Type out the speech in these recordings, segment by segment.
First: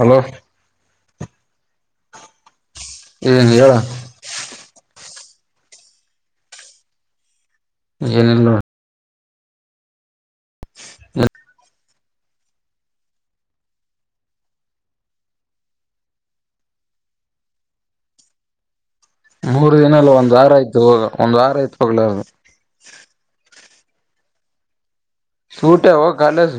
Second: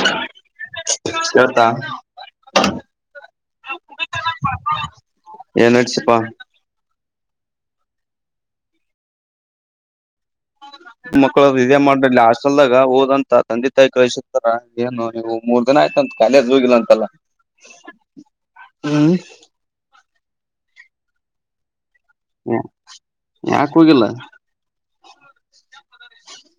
Hello. ಕೇಳುತ್ತ. ಹ್ಮ್ಮ್ ಹೇಳೊ. ಏನ್ ನಡಿಸಿಪ್ಪ. ಏನಿಲ್ಲ ನೋಡ್ ಮಕ್ಕಳರು ಇದೇ ಮಾಡ್ ಹಾಸ್ಟೆಲ್ಡಗಾ ಓದು ಅಂತ ತಂದೆ ತಾಯಿ ಕಲ್ಸಿರ್ತರ ಏನು ನೀವು ಮೂರ್ ದಿನ ಆಯ್ತ ಅಂತ ಕಾಲೇಜ್ ಹೋಗಿಲ್ಲ ಅಂತಲ್ಲ. ಹ್ಮ್ ನಲ್ಲ ಒಂದ್ ವಾರ ಆಯ್ತು ಒಂದ ವಾರ ಆಯ್ ಹ ಯಾಕ ಹೋಗಿಲ್ಲ. ಸೂಟೆವ ಕಾಲೇಜ್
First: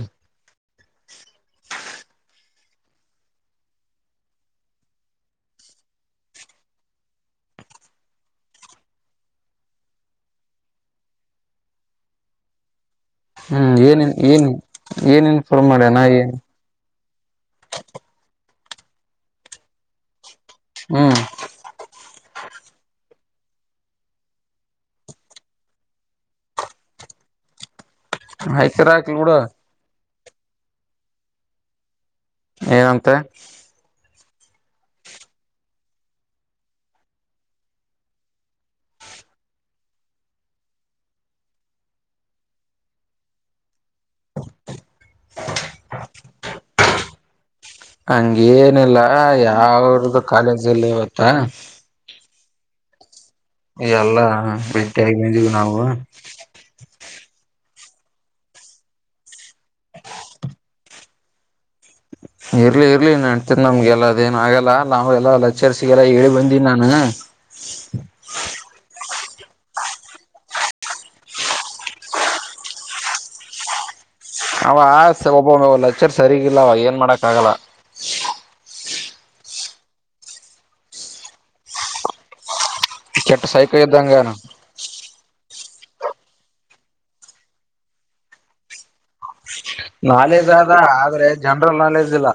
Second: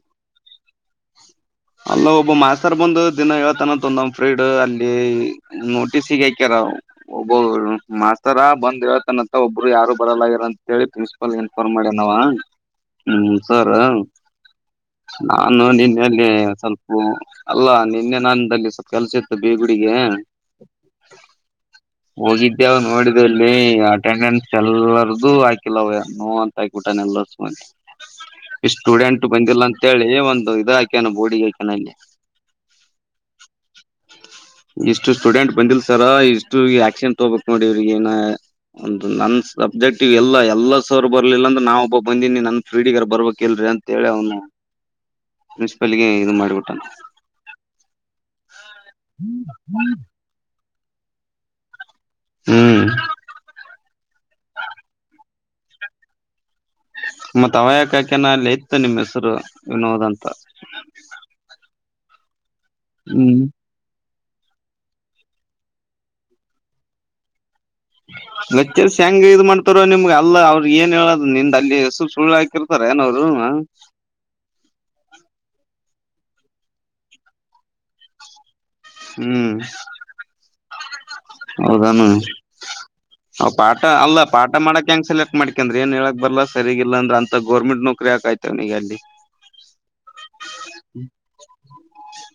ಅಲ್ಲ ಒಬ್ಬ ಮಾಸ್ತರ್ ಬಂದು ದಿನ ಹೇಳ್ತನ ಅಂದ ಫ್ರೀಂಡ್ ಅಲ್ಲಿ ನೋಟಿಸ್ ಹಾಕ್ಯಾರ ಒಬ್ಬ ಮಾಸ್ತರ ಬಂದ್ ಹೇಳ್ತನತ್ತ ಒಬ್ರು ಯಾರು ಬರಲಾಗಿರ ಅಂತ ಹೇಳಿ ಪ್ರಿನ್ಸಿಪಾಲ್ ಇನ್ ರೆಫರ್ ಮಾಡನ್ ಅವ ಹ್ಮ್ ಸರ್ ಏನ್ ಏನ್ ಏನ್ ನಾನು ಇನ್ಫಾರ್ಮ್ ಮಾಡ್ಯನ ನಿನ್ನೆಲ್ಲಿ. ಏನ್ ಓ ಅಲ್ಲಾ ನಿನ್ನೆ ನಂದಲ್ಲಿ ಸ್ವಲ್ ಕೆಲ್ಸ ಇತ್ತು ಬಿಗುಡಿಗೆ. ಹ್ಮ್ ಹೋಗಿದ್ದೆವ ನೋಡಿದ ಇಲ್ಲಿ ಅಟೆಂಡೆನ್ಸ್ ಎಲ್ಲರದು ಹಾಕಿಲ್ಲ ಅವ ನೋ ಅಂತ ಹಾಕಿಬಿಟ್ [unintelligible] ಇಷ್ಟ ಹಾಕಿರ ಹಾಕ್ಲಿ ಸ್ಟೂಡೆಂಟ್ ಬಿಡು ಬಂದಿಲ್ಲ ಅಂತೇಳಿ ಒಂದು ಇದು ಹಾಕ್ಯಾನ ಬೋರ್ಡಿಗೆ ಹಾಕ್ಯಾನ ಅಲ್ಲಿ. ಏನಂತೆ. ಇಷ್ಟು ಸ್ಟೂಡೆಂಟ್ ಬಂದಿಲ್ ಸರ ಇಷ್ಟು ಆಕ್ಷನ್ ತೋಗ್ಬೇಕಕ್ ನೋಡಿ ಇವ್ರಗ ಏನ ಒಂದು ನನ್ ಸಬ್ಜೆಕ್ಟ್ ಇವ್ ಎಲ್ಲ ಎಲ್ಲ ಸರ್ ಬರ್ಲಿಲ್ಲ ಅಂದ್ರ ನಾವವು ಒಬ್ಬ ಬಂದೀನಿ ನನ್ ಫ್ರೀಡಿಗರ್ ಬರ್ಬೇಕಕ್ ಇಲ್ರರಿ ಅಂತ ಅಂತೇಳಿ ಅವನು ಪ್ರಿನ್ಸಿಪಾಲ್ಗೆ ಇದು ಮಾಡ್ಬಿಟ್ಟಾನ ಯಾವ್ರ್ದ ಕಾಲೇಜಿಲ್ಲ ಇವತ್ತ ಹ್ಮ್ ಎಲ್ಲ ಬೆಟಿ ಆಗಿದಿವಿ ನಾವು ಮತ್ತತ್ ಅವಯಕ ಆಕನ ಅಲ್ಲಿ ಇತ್ತು ನಿಮ್ಮ್ ಹೆಸರು ವಿನೋದ್ ಅಂತ ಇರ್ಲಿ ಇರ್ಲಿ ಹ್ಮ್ ನೆಡಿತದೆ ನಮ್ಗೆಲ್ಲ ಅದೇನ ಆಲ್ಲ ನಾವ್ಗೆಲ್ಲಾ ಲಚರ್ಸಿಗೆಲ್ಲ ಹೇಳಿ ಬಂದೀನಿ ನಾನು ಲೆಚ್ಚರ್ಸ್ ಯಾಕ್ ಗ ಇದ ಮಾಡ್ತಾರ ನಿಮ್ಗೆ ಅಲ್ಲ ಅವ್ರಗ್ ಏನ್ ಹೇಳ ನಿಂದ್ ಅಲ್ಲಿ ಹೆಸರು ಸುಳ್ಳು ಹಾಕಿರ್ತಾರ ಏನಾರಾ ಅವ ಆ ಒಬ್ಬೊಮ್ಮೆ ಲೆಚರ್ ಸರಿಗಿಲ್ಲವ ಏನ್ ಮಾಡಕ್ ಆಗಲ್ಲ ಹ್ಮ್ ಹೌದಾನು ಕೆಟ್ಟ ಹ ಪಾಠ ಸೈಕೋ ಅಲ್ಲ ಇದ್ದಂಗನು ಪಾಠ ಮಾಡಕ್ ಹೆಂಗ ಸೆಲೆಕ್ಟ್ ಮಾಡ ಯಾಕಂದ್ರೆ ಏನ್ ಹೇಳಾಕ್ ಬರ್ಲ್ಲ ಸರಿಗಿಲ್ಲ ಅಂದ್ರ ಅಂತ ಗೌರ್ಮೆಂಟ್ ನೌಕರಿ ಯಾಕಾಯಿತು ಅವನಿಗೆ ಅಲ್ಲಿ ನಾಲೆಜ್ ಆದದ ಆದ್ರೆ ಜನರಲ್ ನಾಲೆಜ್ ಇಲ್ಲ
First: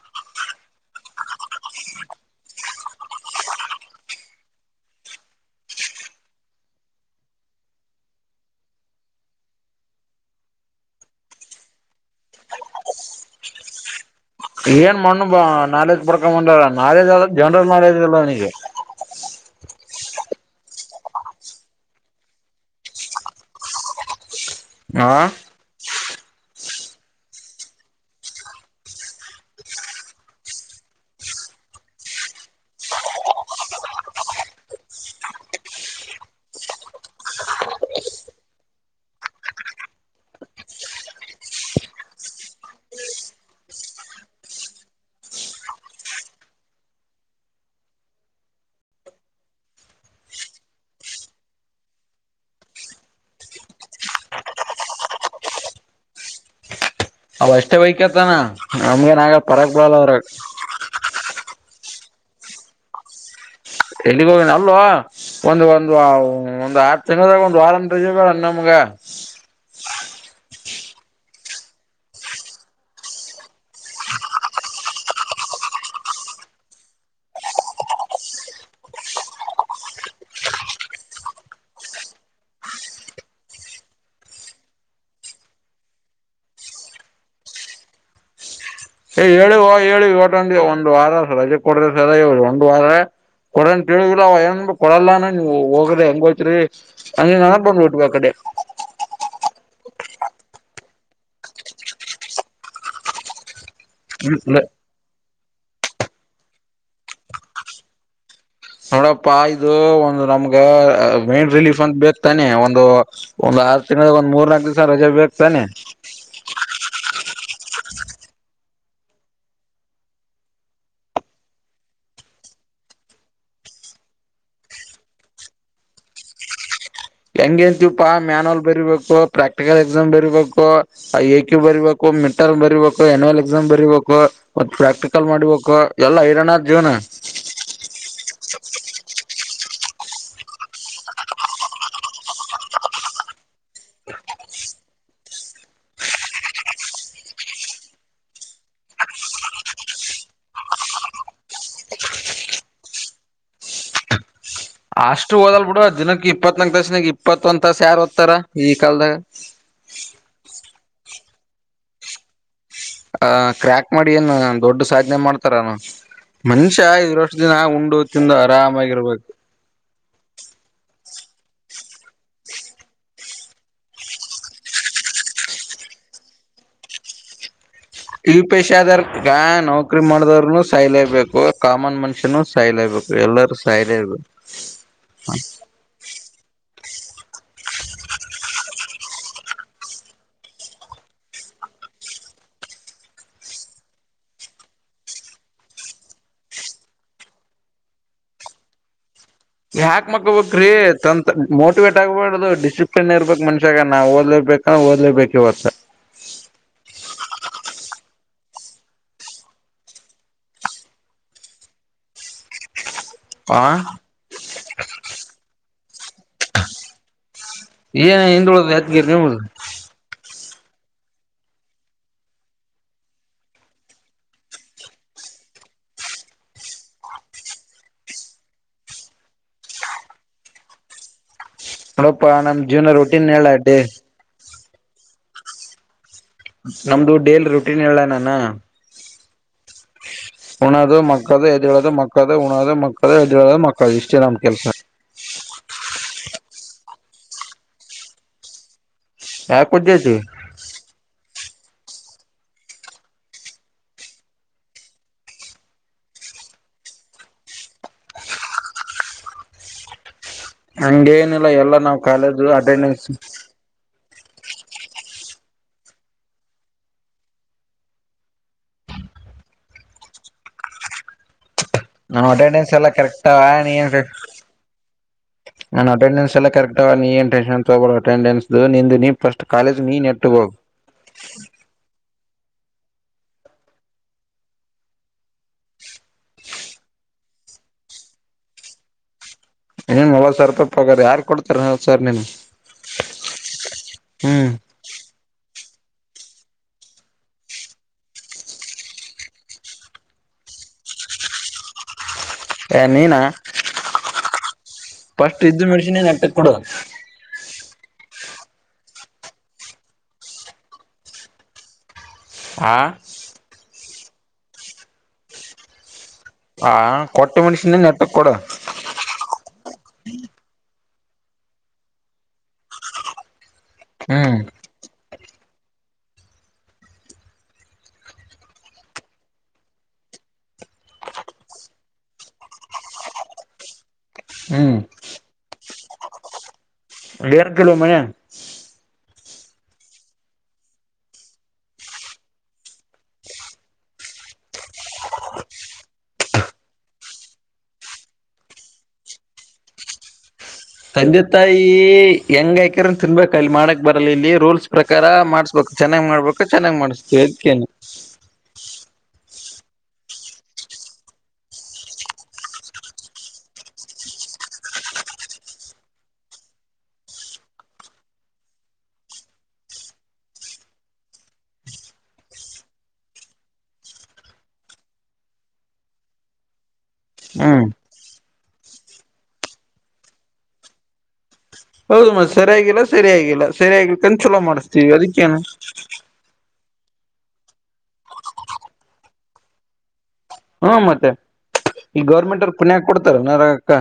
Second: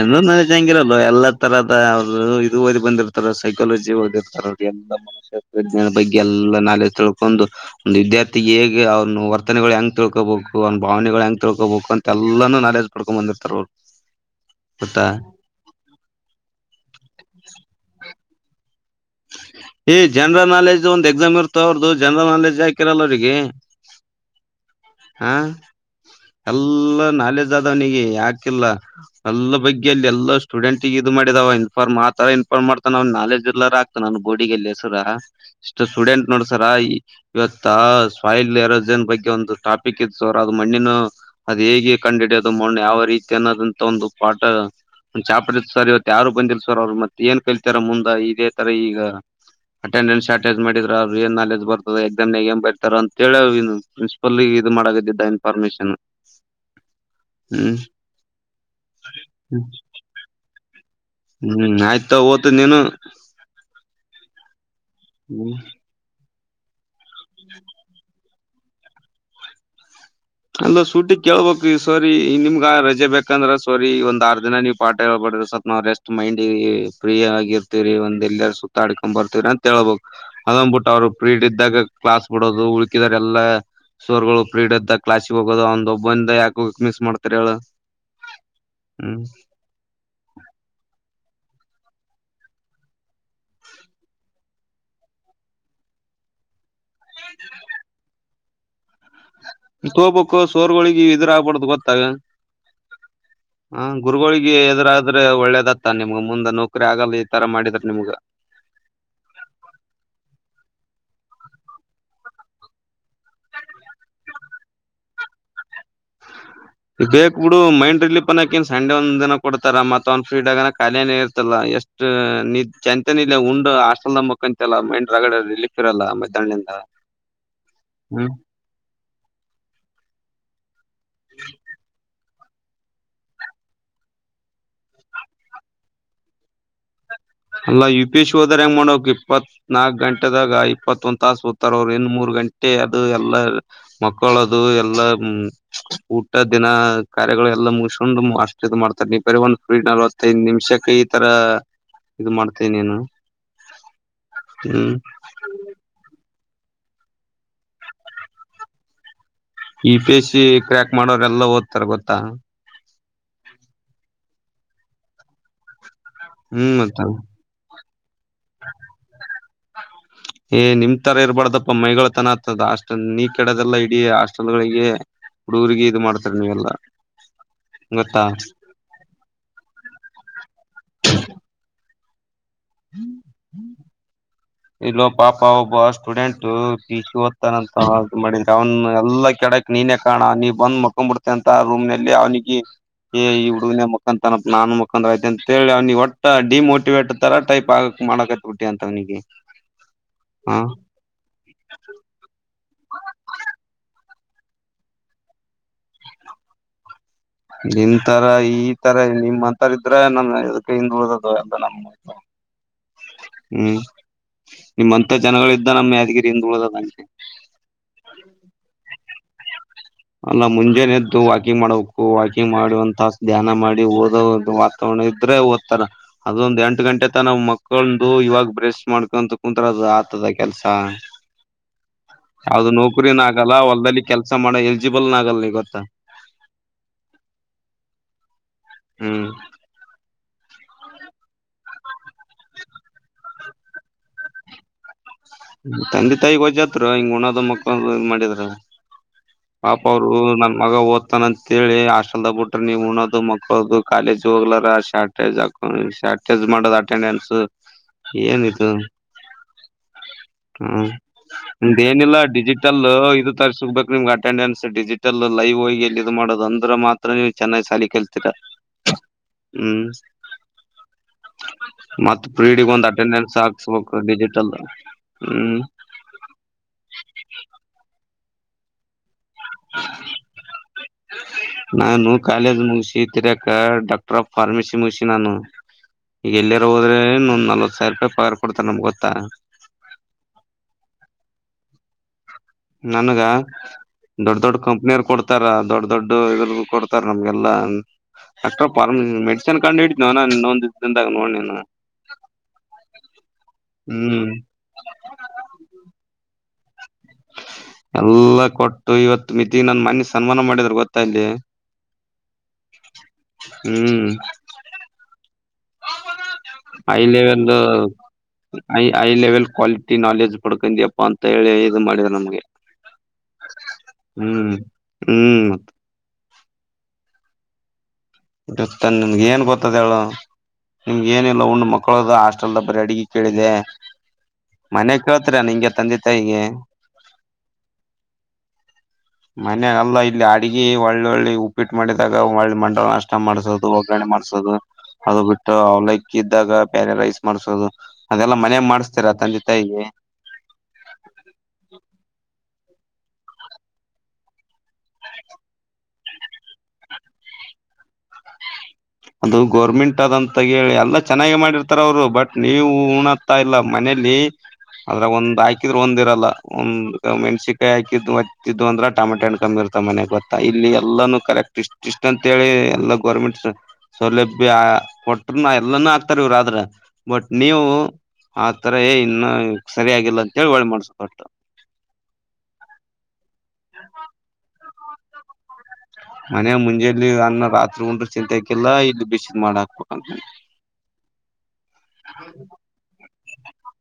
ಎಲ್ಲ ಜನರಲ್ ನಾಲೆಡ್ಜ್ ಎಲ್ಲ ತರದ ಅವ್ರು ಇದು ಓದ್ ಬಂದಿರ್ತಾರ ಸೈಕಾಲಜಿ ಓದಿರ್ತಾರ ಎಲ್ಲ ಮನಯತ್ರಜ್ಞಾನ ಬಗ್ಗೆ ಎಲ್ಲ ನಾಲೆಜ್ ತಿಳ್ಕೊಂಡು ಒಂದು ವಿದ್ಯಾರ್ಥಿ ಹೇಗೆ ಅವ್ರನ್ನು ವರ್ತ ಗಳು ಹೆಂಗ ತಿಳ್ಕೊಬೇಕು ಅವನ ಭಾವನೆಗಳು ಹೆಂಗ ತಿಳ್ಕೋಬೇಕು ಅಂತ ಎಲ್ಲಾನೂ ನಾರೇಜ್ ಪಡ್ಕೊಂಡ್ ಬಂದಿರ್ತಾರ ಅವ್ರು ಏನ್ ಗೊತ್ತಾ ಮಣ್ಣು ಬ ನಾಲೆಜ್ ಪಡ್ಕ ಬಂದ ನಾಲೆಜ್ ಅ ಜನರಲ್ ನಾಲೆಜ್ ಇಲ್ಲ ಅವನಿಗೆ ಏ ಜನರಲ್ ನಾಲೆಜ್ ಒಂದ್ ಎಕ್ಸಾಮ್ ಇರ್ತ ಅವ್ರ್ದು ಜನರಲ್ ನಾಲೆಜ್ ಹಾಕಿರಲ್ಲ ಅವ್ರರಿಗೆ ಹಾ ಎಲ್ಲ ನಾಲೆಜ್ ಆದವನಿಗೆ ಯಾಕಿಲ್ಲ ಎಲ್ಲ ಬಗ್ಗೆ ಅಲ್ಲಿ ಎಲ್ಲ ಸ್ಟೂಡೆಂಟ್ಗ ಇದು ಮಾಡಿದ ಇನ್ಫಾರ್ಮ್ ಆತರ ಇನ್ಫಾರ್ಮ್ವ ನಾಲಜ್ ಇಲ್ದಲೇ ನಾನು ಬೋರ್ಡಿಗೆಲ್ಲಿಸರ ಇಷ್ಟ ಸ್ಟೂಡೆಂಟ್ ನೋಡಸರ ಇವತ್ ಸಾಯಿಲ್ ಏರೋ ಬಗ್ಗೆ ಒಂದು ಟಾಪಿಕ್ ಇತ್ತು ಸ ಅವರ್ ಅದು ಮಣ್ಣಿನ ಅದು ಹೇಗೆ ಕಂಡು ಹಿಡೋದು ಮಣ್ಣ ಯಾವ ರೀತಿ ಅನ್ನೋದಂತ ಒಂದು ಪಾಠ ಚಾಪ್ಟರ್ ಸರ್ ಇವ ಯಾರು ಬಂದಿಲ್ಲ ಸರ್ ಅವ್ರು ಮತ್ತೆ ಏನ್ ಕಲ್ತಾರ ಮುಂದೆ ಇದೇ ತರ ಈಗ ಅಟೆಂಡೆನ್ಸ್ ಅಟೇಜ್ ಮಾಡಿದ್ರರು ಅವ್ರ ಏನ್ ನಾಲೆಜ್ ಬರ್ತದ ಎಕ್ಸಾಮನಾಗೆ ಏನ್ ಬರ್ತಾರ ಅಂತ ಹೇಳ ಪ್ರಿನ್ಸಿಪಲ್ ಇದು ಮಾಡಗದಿದ್ದ ಇನ್ಫಾರ್ಮಶನ್ ಅವ ಅಷ್ಟೇ ವೈಕ್ಯತಾನ ನಮ್ಗೇನ್ ಆಗಲ್ಲ ಪರಕ್ ಬಾಲ್ ಅವರಗ್ ಹ್ಮ್ ಆಯ್ತ ಓತ ನೀನು ಎಲ್ಲಿಗ್ ಹೋಗಿನ ಅಲ್ವ ಒಂದ ಒಂದು ಒಂದು ಆರ್ ತಿಂಗಳ ಒಂದಂದು ವಾರಂ ರಜ ಬೇಡ ಗೆ ಅಂದ ಸೂಟಿ ಕೇಳ್ಬಬೇಕು ಈ ಸರಿ ನಿಮ್ಗ ರಜೆ ಬೇಕಂದ್ರ ಸರಿ ಒಂದ್ ಆರ್ ದಿನ ನೀವ್ ಪಾಠ ಹೇಳ್ಬು ಸತ್ ನಾವ್ ರೆಸ್ಟ್ ಮೈಂಡ್ ಫ್ರೀ ಆಗಿರ್ತತಿವರಿ ಒಂದ್ ಎಲ್ಲರ ಸುತ್ತಾಡ್ಕೊಂಡ್ ಬರ್ತವ್ರರಿ ಅಂತ ಹೇಳ್ಬಬೇಕಕ್ ಅದೊಂದ್ಬಿಟ್ಟು ಅವ್ರು ಫ್ರೀಡ್ ಇದಾಗ ಕ್ಲಾಸ್ ಬಿಡೋದು ಉಳಕಿದಿದ್ದಾರೆ ಎಲ್ಲಾ ಸರಗಳು ಫ್ರೀಡ್ ಇದ್ದಾಗ ಕ್ಲಾಸ್ ಗೆ ಹೋಗೋದ ಒಂದ ಒಬ್ಬಂದ ಯಾಕ ಹೋಗಕ್ ಮಿಸ್ ಮಾಡ್ತಾರ ಹೇಳ ಹ್ಮ್ ಏ ಹೇಳಿವ ಹೇಳಿ ಹೊಟ ಒಂದ್ ವಾರ ರಜೆ ಕೊಡ್ರ ಸರ ಒಂದ್ ವಾರ ಕೊಡಂತೇಳುದಿಲ್ಲ ಅವ ಏನ್ ಕೊಡಲ್ಲಾನ ನೀವು ಹೋಗ್ರ ಹೆಂಗೋಯತ್ರಿ ಅಂದ್ರೆ, ನಾನೇ, ಬಂದು, ಉಟ್ಟುಬೇಕುಅಲ್ಲಿ! [unintelligible] ತೋಗಬೇಕು, ಸೋರ್ಗಳಿಗೆ, ಎದುರು, ಆಗ್ಬಡ್ದು ಗೊತ್ತಾ? [unintelligible] ಹ ಗುರುಗಳಿಗೆ ಎದುರಾದ್ರೆ ಒಳ್ಳೇದತ್ತ ಮ ನಿಮ್ಗ ಮುಂದೆ ನೌಕರಿ ಆಗಲ್ಲ ಈ ತರ ಮಾಡಿದ್ರ ನಿಮ್ಗ ನೋಡಪ್ಪ ಇದು ಒಂದು ನಮ್ಗ ಮೇನ್ ರಿಲೀಫ್ ಅಂತ ಬೇಕ ತಾನೆ ಒಂದು ಒ ಆರು ತಿಂಗಳ ಒಂದ್ ಮೂರ್ನಾಕಕ್ ದಿವ್ಸ ರಜೆ ಬೇಕತಾನನೆ ಹ ಬೇಕಕ್ ಬಿಡು ಮೈಂಡ್ ರಿಲೀಫ ಅನ್ನಕನ್ ಸಂಡೆ ಒಂದ ದಿನ ಕೊಡ್ತಾರ ಮತ್ತ ಅವ್ ಫ್ರೀಡ ಆ ಖಾಲಿಯನೇ ಇರ್ತಲ್ಲ ಎಷ್ಟು ಜನಂತನಲ್ಲ ಉಂಡ್ ಹಾಸ್ಟೆಲ್ ಆಗ ಮುಕ್ಕಂತಲ್ಲ ಮೈಂಡ್ ರರಗಡೆ ರಿಲಫ್ ಇರಲ್ಲ ಮಧ್ಯಾಹ್ನಿಂದ ಹೆಂಗ ಎಂತೀಪಾ ಮ್ಯಾನಲ್ ಬರೀಬೇಕು ಪ್ರಾಕ್ಟಿಕಲ್ ಎಕ್ಸಾಮ್ ಬರೀಬೇಕು ಹೇ, ಯಾಕೆಬಾರಿಬೆಕ್ಕೂ.. [unintelligible] ಮಿಡ್ಟರ್ಮ್, ಬರಿಬೇಕು ಅನ್ಯಲ್ ಎಕ್ಸಾಮ್, ಬರೀಬೇಕು, ಮತ್ತೆ, ಪ್ರಾಕ್ಟಿಕಲ್ ಮಾಡ್ಬೇಕು! ಎಲ್ಲಾ ಇರೋನ, ಜೀವನ. [unintelligible] ಅಲ್ಲ, ಯು, ಪಿ, ಸಿ, ಹೆಂಗು, ಮಾಡಬೇಕು, ಇಪ್ಪತ್. [unintelligible] ನಾಕ್, ಗಂಟೆದಾಗ, ಇಪ್ಪತ್ತು, ಒಂದ್, ತಾಸು ಒತ್ತರು, ಅವರು, ಇನ್ನ, ಮೂರ್ ಗಂಟೆ ಅದು ಎಲ್ಲ, ಮಕ್ಕಳದು! [unintelligible] ಎಲ್ಲ, ಹ್ಮ, ಊಟ ದಿನ ಕಾರ್ಯಗಳು ಎಲ್ಲ ಮುಗಸ್ಕೊಂಡು ಅಷ್ಟು, ಇದು, ಮಾಡ್ತಾರೆ! ನೀನೂ, ಬರಿ, ಒಂದು. [unintelligible] ಸ್ಪೀಡ್, ನಲ್ವತ್ತೈದು, ನಿಮಿಷಕ್ಕೆ, ಇತರ, ಇದು, ಮಾಡ್ತೀಯ, ನೀನು? [inaudible] ಹ್ಮ್ ಅಷ್ಟು ಓದಲ್ ಬಿಡು ದಿನಕ್ಕೆ ಇಪ್ಪತ್ ನಾಲ್ಕುಡಯ್ಸ್, ತಸನಾಗ, ಇಪ್ಪತ್ತು, ಒಂದು, ತಾಸು, ಯಾರು, ಓದತಾರ, ಈ ಕಲ್ದಾಗ! [inaudible] ಮಾಡೋರು, ಎಲ್ಲಾ ಓದ್ತಾರೆ ಗೊತ್ತಾ? [inaudible] ಆ, ಕ್ರ್ಯಾಕ್, ಮಾಡಿ, ಏನು, ದೊಡ್ಡ, ಸಾಧನೆ ಮಾಡ್ತಾರಾನು. [unintelligible] ಹ್ಮ್ ಮನುಷ್ಯ, ಮತ್ತ ಇರೋಸ್ಟುಧೀನ, ಉಂಡು ತಿಂದು ಆರಾಮಾಗಿರ್ಬೇಕು. [unintelligible] ಏ, ನಿಮ್ ತರ ಇರ್ಬಾರ್ದಪ್ಪ, ಮೈಗಳತನ ಆತದ, ಆಸ್ಟೆಲ್ ನೀ, ಕೆಡಧುಯಲ್ಧೆ! ಇಡೀ ಹಾಸ್ಟೆಲ್ ಗಳಿಗೆ. [inaudible] ಹುಡುಗರಿಗೆ, ಇದು, ಮಾಡ್ತಾರೆ, ನೀವೆಲ್ಲಾ! [inaudible] ಯುಪಿಎಸ್ಸಿ, ಆದರ್ ಈಗ, ನೌಕ್ರರಿ ಮಾಡದವ್ರನು ಸಾಯಲೈ, ಬೇಕು ಕಾಮನ್ ಮನುಷ್ಯನು. [unintelligible] ಸಾಯಲೇ, ಬೇಕು, ಎಲ್ಲರೂ, ಸಾಯಿಲೆ, ಬೇಕು, ಹಾ. [inaudible] ಇಷ್ಟು, ಓದ್ತಾನಂತ, ಅರ್ಗೀವ್, ಮಾಡಿದರೆ, ಅವನ್, ಎಲ್ಲಾ ಕೆಡಕ್ ನೀನೇ ಕಾಣ ನೀನು ಬಂದು, ಮಕ್ಕೋಬೀಡು, ಬಿಡ್ತಯ ಅಂತ, ರೂಮ್. [inaudible] ಒಟ್ಟಿನಲ್ಲಿ, ಅವನಿಗೆ? [inaudible] ಏ, ಈ ಹುಡುಗನ ಮುಖಾಂತನ ನಾನನ್ ಮುಖಾಂತ, ಐತೆ ಅಂತ ಹೇಳಿ ಅವ್ನಿಗೆ, ಒಟ್ಟ ಡಿಮೋಟಿವೇಟ್. [inaudible] ಒಣ್ಣುತರ, ಟೈಪ್, ಆಗಕ್, ಮಾಡಕಟ್, ಬಿಟಿ ಅಂತ್ನಿಗೆ. [inaudible] ಯಾಕ್, ಮಕ್ಳ, ಬಿಟ್ರಿ, ತಂದು, ಮೋಟಿವೇಟ್ ಆಗ್ಬಾರಡ್ದು, ಡಿಸಿ. [unintelligible] ಒಂಥುರನೇ, ಇರ್ಬೇಕ್, ಮನುಷ್ಯಾಗ ನಾವು ಓದ್ಬೇಕ, ಓದ್ಲೇಬೇಕು ಇವತ್ತು. [unintelligible] ನಿಮ್ಮು, ತರ ಈ ತರ ನಿಮ್ಯಾನುತೋರು, ಅಂತರ ಇದ್ರೆ, ಅದುಕ್ಕೆ, ಹಿಂಗು, ಓಡಧು, ಅಂತ, ನಮ್ಮ, ಅಮ್ಮ. [inaudible] [inaudible] [unintelligible] ಆ ಹ್ಮ್, ನಿಮ್ಮಂತ ಜನಗಳು, ಇದ್ದ ನಮ್ಮ ಯಾದಗಿರಿ, ಹಿಂದು, ಉಳಿಧಧ್ಯಾಧುಕೆ. [unintelligible] ಏನ್, ಹಿಂದುಳುದು, ಯಕ್ನಿರುನವುಧು. [unintelligible] ಅಲ್ಲ, ಮುಂಜೆನೆ ಎದ್ದು! ವಾಕಿಂಗ್ ಮಾಡಬೇಕು ವಾಕಿಂಗ್, ಮಾಡಿ, ಒಂದುತ್ತಶು, ಧ್ಯಾನ, ಮಾಡಿ, ಓದೋ ವಾತಾವರಣ ಇದ್ದು. [unintelligible] [unintelligible] ಅದೇ, ಓದ್ತಾರ, ಅದೊಂದ, ಎಂಟು, ಗಂಟೆ, ತನಕ, ಮೊಕೊಂಡು, ಇವಾಗ, ಬ್ರೆಶ್ ಮಾಡ್ಕೊಂತ, ಕುಣುತ್ತಾರೆ, ಅದು, ಆತದ. [unintelligible] ಅದೇ, ಕೆಲ್ಸ, ನೋಡಪ್ಪಾ ನಮ್ ಯಾವ್ದು, ಜೀವನ ನಾವ್ಕೈನೂ ರೊಟೀನ್ ಹೇಳ ಆಗಲ್ಲ, ಡೇ ಹೊಲ್ದಲ್ಲಿ ಕೆಲ್ಸ ಮಾಡೋ! [unintelligible] ತ್ರಿಬಲ್ ನಾಗರಳ್ಳಿ ಗೊತ್ತಾ? [unintelligible] ನಮ್ದು, ದುಡ್ಡು, ಡೈಲಿರೋಟಿನ್, ಎಲ್ಲಾ, ನಾನು. [unintelligible] ಹ್ಮ್. [unintelligible] ಉಣದು, ಮಕ್ಕದು, ಎದ್ದಳೋದು, ಮಕ್ಕದು, ಉಣದು, ಮಕ್ಕದು, ಎದ್ದಳೋದು, ಮಾಕೋಧು, ಇಷ್ಟೇ, ನಾನು, ಕೆಲ್ಸ. [unintelligible] ನಿಮ್, ತಂದೆ, ತಾಯಿ, ಗೊಥುವಾಗುತುರೋ, ಹಿಂಗು, ಉಣದು, ಮುಕ್ಕೋಧು, ಮಾಡಿದ್ರೆ. [unintelligible] ಯಾಕ ಪಾಪ, ಅವರು, ಉಜ್ಜೈತಿ ನನ್ ಮಗ ಓದ್ತಾನಂತ? [inaudible] ಕೇಳಿ, ಹಾಸ್ಟೆಲ್ನಗಬಿಟ್ರೆ, ನೀವು, ಉನೋಧು, ಮುಕ್ಕೊಲೋಧು, ಕಾಲೇಜ್ ಹೋಗಲಾರ, ಸಾಲುಟೇಜ್, ಹಾಕೊಂಡು, ಸಾಲುಟೇಜ್. [inaudible] ಇಧುಮಾಡೋದು, ಅಟೆಂಡನ್ಸ್, ಏನ್, ಇದು. [unintelligible] ಹ್ಮ, ಹಂಗೇನಿಲ್ಲ ನಿಮ್ದ, ಎಲ್ಲಾ ನಾವ್ ಏನಿಲ್ಲಾ ಕಾಲೇಜು ಡಿಜಿಟಲ್ ಅಟೆಂಡೆನ್ಸ್ ಇದು ತರಿಸಗ್ಬೇಕು, ನಿಮ್ಗ, ಅ. [inaudible] ಅಟೆಂಡೆನ್ಸ್, ಡಿಜಿಟಲ್, ಲೈವ್, ಹೋಗಿ! ಎಲಿಯೋಗಿ, ಮಾಡೋದು! ಅಂದ್ರೆ, ಮಾತ್ರ ನೀವು ಚೆನ್ನಾಗಿ, ಸಾಲ, ಕೇಳುತ್ತೀರಾ. [inaudible] ಹ್ಮ್. [unintelligible] ಮತ್, ನಮ್ ತ್ ಪ್ರ್ರೀಡಗ್, ಅಟೆಂಡೆನ್ಸ್ ಒಂದು, ಎಲ್ಲಾ ಕರೆಕ್ಟ್ ಅಟೆಂಡೆನ್ಸ್ ಹಾಕ್ಸ್ಬೇಕು, ಡಿಜಿಟಲ್. [unintelligible] ನಾನು, ಅಟೆಂಡೆನ್ಸ್, ಎಲ್ಲ ಕರೆಕ್ಟ್, ನೀನ್, ಟೆನ್ನ್ ತಗೋ, ಅಟೆಂಡೆನ್ಸ್, ನೀನು. [inaudible] ಸ್ಷ್ಟ ಕಾಲಜ ನೀ ನೆಟ್ಟು ಬೋಗ ನಾನು ಕಾಲೇಜ್ ಮುಗಿಸಿ ತಿರಕ ಡಾಕ್ಟರ್ ಆಫ್ ಫಾರ್ಮಸಿ ಮುಗಿಸಿ ನಾನು ಈಗ ಎಲ್ಲಿಯರ ಹೋದ್ರೆ! ಇನಲ್ವತ್, ಸಾವಿರ ರೂಪಾಯಿ, ಪವಾರ್, ಕೊಡ್ತಾರೆ! ನಮಗೆ ಗೊತ್ತಾ? [inaudible] ತಗೊಳ್ಳಿ, ಯಾರುಕೊಡುತ್ತಾರೆ, ಹತ್ತುಸಾವಿರ, ನೀನು. [unintelligible] ನನ್ಗ, ದೊಡ್ಡ ಹ್ಮ್ ದೊಡ್ಡ ಕಂಪ್ನಿಯರ್ ಕೊಡ್ತಾರ ದೊಡ್. [unintelligible] ದೊಡ್ಡ, ಇದರು, ಕೊಡ್ತಾರೆ ನಮ್ಗೆಲ್ಲಾ! [inaudible] ಡಾಕ್ಟ್ರ, ಪರು, ಮೆಡಿಸಿನ್ ಕಂಡ್ ಹಿಡಿಯತಿನಿ ಇನ್ನೊಂದಾಗ, ನೋಡ ನೀನು. [inaudible] ಹೇ, ನೀನಾ, ಹ್ಮ್ ಫಸ್ಟ್, ಇದ್ದು, ಮೆಡಸಿನ್, ನೆಟ್ಟಗೆ, ಕೊಡು. [unintelligible] ಎಲ್ಲ, ಕೊಟ್ಟು, ಇವತ್ ಮಿತಿ ನನ್, ಮೋನಿ ಸನ್ಮಾನ, ಮಾಡಿದ್ರರು, ಗೊತ್ತಾ, ಇಲಿ. ಆ [inaudible] ಹ್ಮ್... [unintelligible] ಆ ಹೈ ಕೊಟ್ಟ ಲೆವೆಲ್ ಮೆಣಸಿನ ನೆಟ್ಟಕ್ ಕೊಡು ಹೈ ಲೆವೆಲ್ ಕ್ವಾಲ ನಾಲೆಜ್ ಪಡ್ಕೊಂಡಿಪ್ಪಾ ಅಂತ ಹೇಳಿ ಇ ಮಾಡಿದ ನಮ್ಗೆ ಹ್ಮ್ ಹ್ಮ್ ಇತ ನಿಮ್ಗೆ ಏನ್ ಗೊತ್ತದ ಹೇಳು ನಿಮ್ಗ ಏನಿಲ್ಲ ಉಂಡ್ ಮಕ್ಕಳದ ಹಾಸ್ಟೆಲ್ದ ಬರೀ ಅಡಗೆ ಕೇಳಿದೆ ಹ್ಮ್ ಮನೆ ಕೇತರ ನಿಂಗೆ ತಂದೆ ತಾಯಗೆ ಎೇರ್ ಕಲೋ ಮನ ಮನ ಅಲ್ಲ ಇಲ್ಲಿ ಅಡ್ಗ ಒಳ್ಳಳ್ಳೆ ಉಪ್ಪಿಟ್ಟು ಮಾಡಿದಾಗ ಒಳ್ಳೆ ಮಂಡಲ ನಷ್ಟ ಮಾಡ್ಸೋದು ಹೋಗೋಣ ಮಾಡ್ಸೋದು ಅದು ಬಿಟ್ಟು ಅವಲೈಕ್ಕ ಇದ್ದಾಗ ಪ್ಯಾರಿ ರೈಸ್ ಮಾಡ್ಸೋದು ಅದೆಲ್ಲಾ ಮನೆ ಮಾಡಿಸತರ ತಂದೆ ತಾಯಿಗೆ ಹ ತಂದೆ ತಾಯಿ ಹೆಂಗ ಯನ್ ತಿನ್ಬೇಕ ಅಲ್ಲಿ ಮಾಡಕ್ ಬರಲ್ಲ ಇಲ್ಲಿ ರೂಲ್ಸ್ ಪ್ರಕಾರ ಮಾಡ್ಸ್ಬೇಕು ಚೆನ್ನಾಗ್ ಮಾಡ್ಬೇಕು ಚೆನ್ನ್ ಮಾಡಿಸತು ಅದೇನು ಹ ಅದು ಗೌರ್ಮೆಂಟ್ ಅದಂತ ಹೇಳಿ ಎಲ್ಲ ಚೆನ್ನಾಗಿ ಮಾಡಿರ್ತಾರ ಅವರು ಬಟ್ ನೀವು ಉಣತಾ ಇಲ್ಲ ಮನೆ ಲ್ಲಿ ಅದ್ರೆ ಒಂದ್ ಹಾಕಿದ್ರೆ ಒಂದಿರಲ್ಲ ಒಂದ್ ಮೆಣಸಿಕಾಯಿ ಹಾಕಿದ್ ಹತ್ತಿದ್ ಅಂದ್ರ ಟಮೆಟ ಹಣ್ಣ್ ಕಮ್ಮಿರ್ತ ಮನೆಯ ಗೊತ್ತಾ ಇಲ್ಲಿ ಎಲ್ಲಾನೂ ಕಲೆಕ್ಟ್ ಇಷ್ಟ ಇಷ್ಟ ಅಂತ ಹೇಳಿ ಎಲ್ಲಾ ಗೋರ್ಮೆಂಟ್ ಸೌಲಭ್ಯ ಕೊಟ್ರನ ಎಲ್ಲಾನೂ ಆಕ್ತಾರ ಇವ್ರ ಆದ್ರ ಬಟ್ ನೀವು ಹ್ಮ್ ಆತರ ಏ ಇನ್ನು ಸರಿಯಾಗಿಿಲ್ಲ ಅಂತೇಳಿ ಒಳೆ ಮಾಡಸ ಹೊಟ್ಟು ಹೌದು ಮ ಸರಿಯಾಗಿಲ್ಲ ಸರಿಯಾಗಿಲ್ಲ ಸರಿಯಾಗಿ ಕ ಚಲೋ ಮಾಡಿಸತೀವಿ ಅದಕ್ಕೇನು ಮನ ಮುಂಜಾಯಲ್ಲಿ ಅನ್ನ ರಾತ್ರಿ ಉಂಡ್ರರು ಚಂತೆಕಲ್ಲಾ ಇಲ್ಲಿ ಬಿಸಿದ್ ಮಾಡಾಕು ಹ್ಮ ಮತ್ತೆ ಈಲ್ಲಿ ಗೌರ್ಮೆಂಟ್ ಅವ್ರ ಕೊನಯಾಗ ಕೊಡ್ತಾರನರಗಕ್ಕ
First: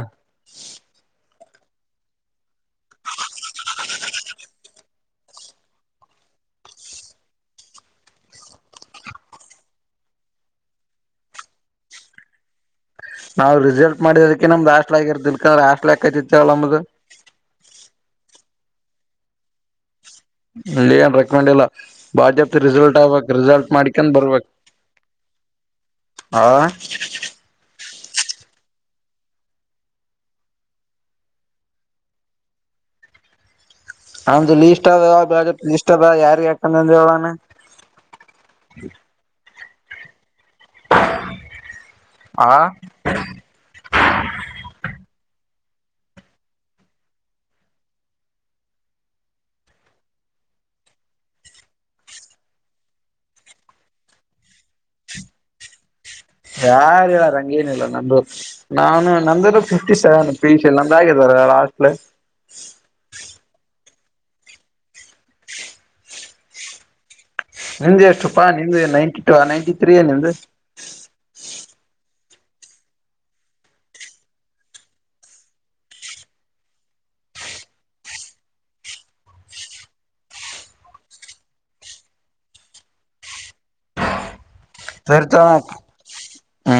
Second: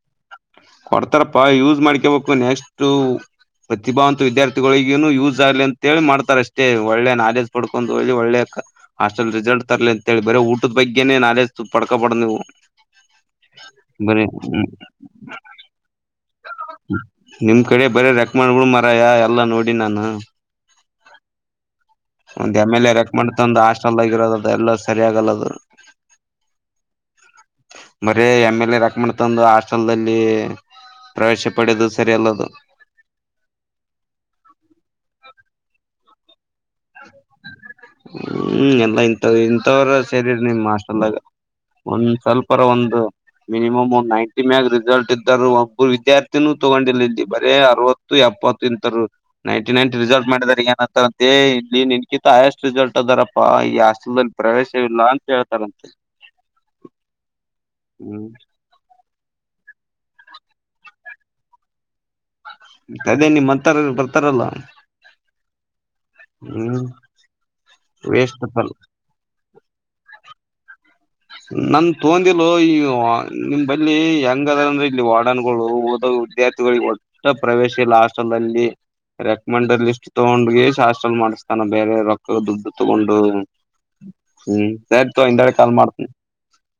ಕೊಡ್ತಾರಪ್ಪಾ ಯೂಸ್ ಮಾಡ್ಕೊಬೇಕು ನೆಕ್ಸ್ಟ್ ಪ್ರತಿಭಾವಂತ ವಿದ್ಯಾರ್ಥಿಗಳಿಗನು ಯೂಸ್ ಆಗ್ಲಿ ಅಂತೇಳಿ ಮಾಡ್ತಾರೆ ಅಷ್ಟೇ ಒಳ್ಳೆ ನಾಲೆಜ್ ಪಡ್ಕೊಂಡು ಹೇಳಿ ಒಳ್ಳೆ ಹಾಸ್ಟೆಲ್ ರಿಸಲ್ಟ್ ತರ್ಲಿ ಅಂತೇಳಿ ಬರ ಊಟದ ಬಗ್ಗೆೇ ನಾಲೆಜ್ ಪಡ್ಕೋಬಾರ್ದ್ ನೀವು ನಾವವು ರಿಸಲ್ಟ್ ಬರೀ ಮಾಡಿದಕ್ಕೆ ನಮ್ದು ಹಾಸ್ಟ್ಲ್ ಆಗಿರ್ದಲ್ಕಂದ್ರೆ ಹಾಸ್ಟ್ಲ್ ಯಾಕತಿತ್ತವಳ ನಮ್ದು ನಿಮ್ ಕಡೆ ಬರ ರೆಕ್ ಮಾಡ್ಗಳು ಮರಯ ಎಲ್ಲ ನೋಡಿ ನಾನು ಇಲ್ಲ ಏನ್ ರೆಕಡ್ಲ್ಲ ಒಂದ್ ಬಾಜ್ಯಾಪತಿ ಎಮ್ ಎಲ್ ಎ ರಿಸಲ್ಟ್ ರೆಕ್ ಆಗ್ಬಕ್ ಮಾಡ್ತಂದ ರಿಸಲ್ಟ್ ಮಾಡಕೊಂಡ ಹಾಸ್ಟೆಲ್ದಾಗ ಇರೋದ ಬರ್ಬೇಕಕ್ ಎಲ್ಲ ಸರಿ ಆಗಲ್ಲದು ಆಾ ಬರ ಎಮ್ ಎಲ್ ಎ ರಕಮಂಡ್ ತಂದು ಹಾಸ್ಟೆಲ್ಲ್ಲಿ ಪ್ರವೇಶಪಡದು ಸರಿಯಲ್ಲದು ಅಮ ಲ ಇಷ್ಟ ಅದ ಲ ಅದ ಯಾರ ಹ್ಮ್ ಎಲ್ಲ ಇಂಥವ ಇಂಂತವರು ಸೇರಿ ನಿ್ ಮಾಸ್ಟರ್ದಾಗ ಒಂದ್ ಆ ಸ್ವಪರ ಒಂದು ಮಿನಿಮಮ್ ಒಂದ್ ನೈಂಟಿ ಮ್ಯಾಗ ರಿಸಲ್ಟ್ ಇದ ಒಬ್ಬರು ವಿದ್ಯಾರ್ಥಿನೂ ತಗೊಂಡಿಲ್ಲ ಇಲ್ಲಿ ಬರೇ ಅರವತ್ತು ಎಪ್ಪತ್ತು ಇಂತರು ನೈನ್ಟಿ ನೈನ್ಟ ರಿಸಲ್ಟ್ ಮಾಡಿದಾರ ಏನಂತಂತೆ ಇಲ್ಲಿ ನಿನ್ಕಿಂತ ಹಯಸ್ಟ್ ರಿಸಲ್ಟ್ ಅದಾರಪ್ಪಾ ಈ ಹಸ್ಟಲ್ಲ್ಲಿ ಪ್ರವೇಶ ಇಲ್ಲ ಅಂತ ಹೇಳ್ತಾರಂತೆ ಯಾರ ಹೇಳ ರಂಗೇನ ಇಲ್ಲ ನಂದು ಹ್ಮ್ ನಾನು ನಮ ಫಿಫ್ಟಿ ಸೆವೆನ್ ಪಿ ಸಿ ನಮ ಆಗಿದಿದ್ದಾರೆ ಲಾಸ್ಟ್ ಅದೇ ನಿಮ್ ಅಂತಾರ ಬರ್ತಾರಲ್ಲ ಹ್ಮ್ ನಿಂದ ಎಷ್ಟು ವೇಸ್ಟ್ ಪಾ ಪಲ್ ನಿಂದ ನೈಂಟಿ ಟೂ ನೈಂಟಿ ತ್ರೀಯ ನಿ್ದ ನನ್ ತೊಂದಿಿಲ್ಲ ಈ ನಿಮ್ಲ್ಲಿಿ ಹೆಂಗದಾರಂದ್ರೆ ಇಲ್ಲಿ ವಾಡನ್ಗಳು ಹಓದ ವಿದಾರ್ಥಗಳಿಗೆ ಒಟ್ಟ ಪ್ರವೇಶ ಇಲ್ಲ ಹಸ್ಟಲ್ಲ್ಲಿ ರೆಕಮಂಡ್ ಲಿಸ್ಟ್ ತಗೊಂಡ್ ಹಾಸ್ಟೆಲ್ ಮಾಡಿಸ್ತಾನ ಬೇರೆ ರೊಕ್ಕ ದುಡ್ಡು ತಗೊಂಡು ಹ್ಮ್ ಸಯ್ತು ಹಿಂದಡೆ ಕಾಲ್ ಮಾಡ್ತೀನಿ ಹಾ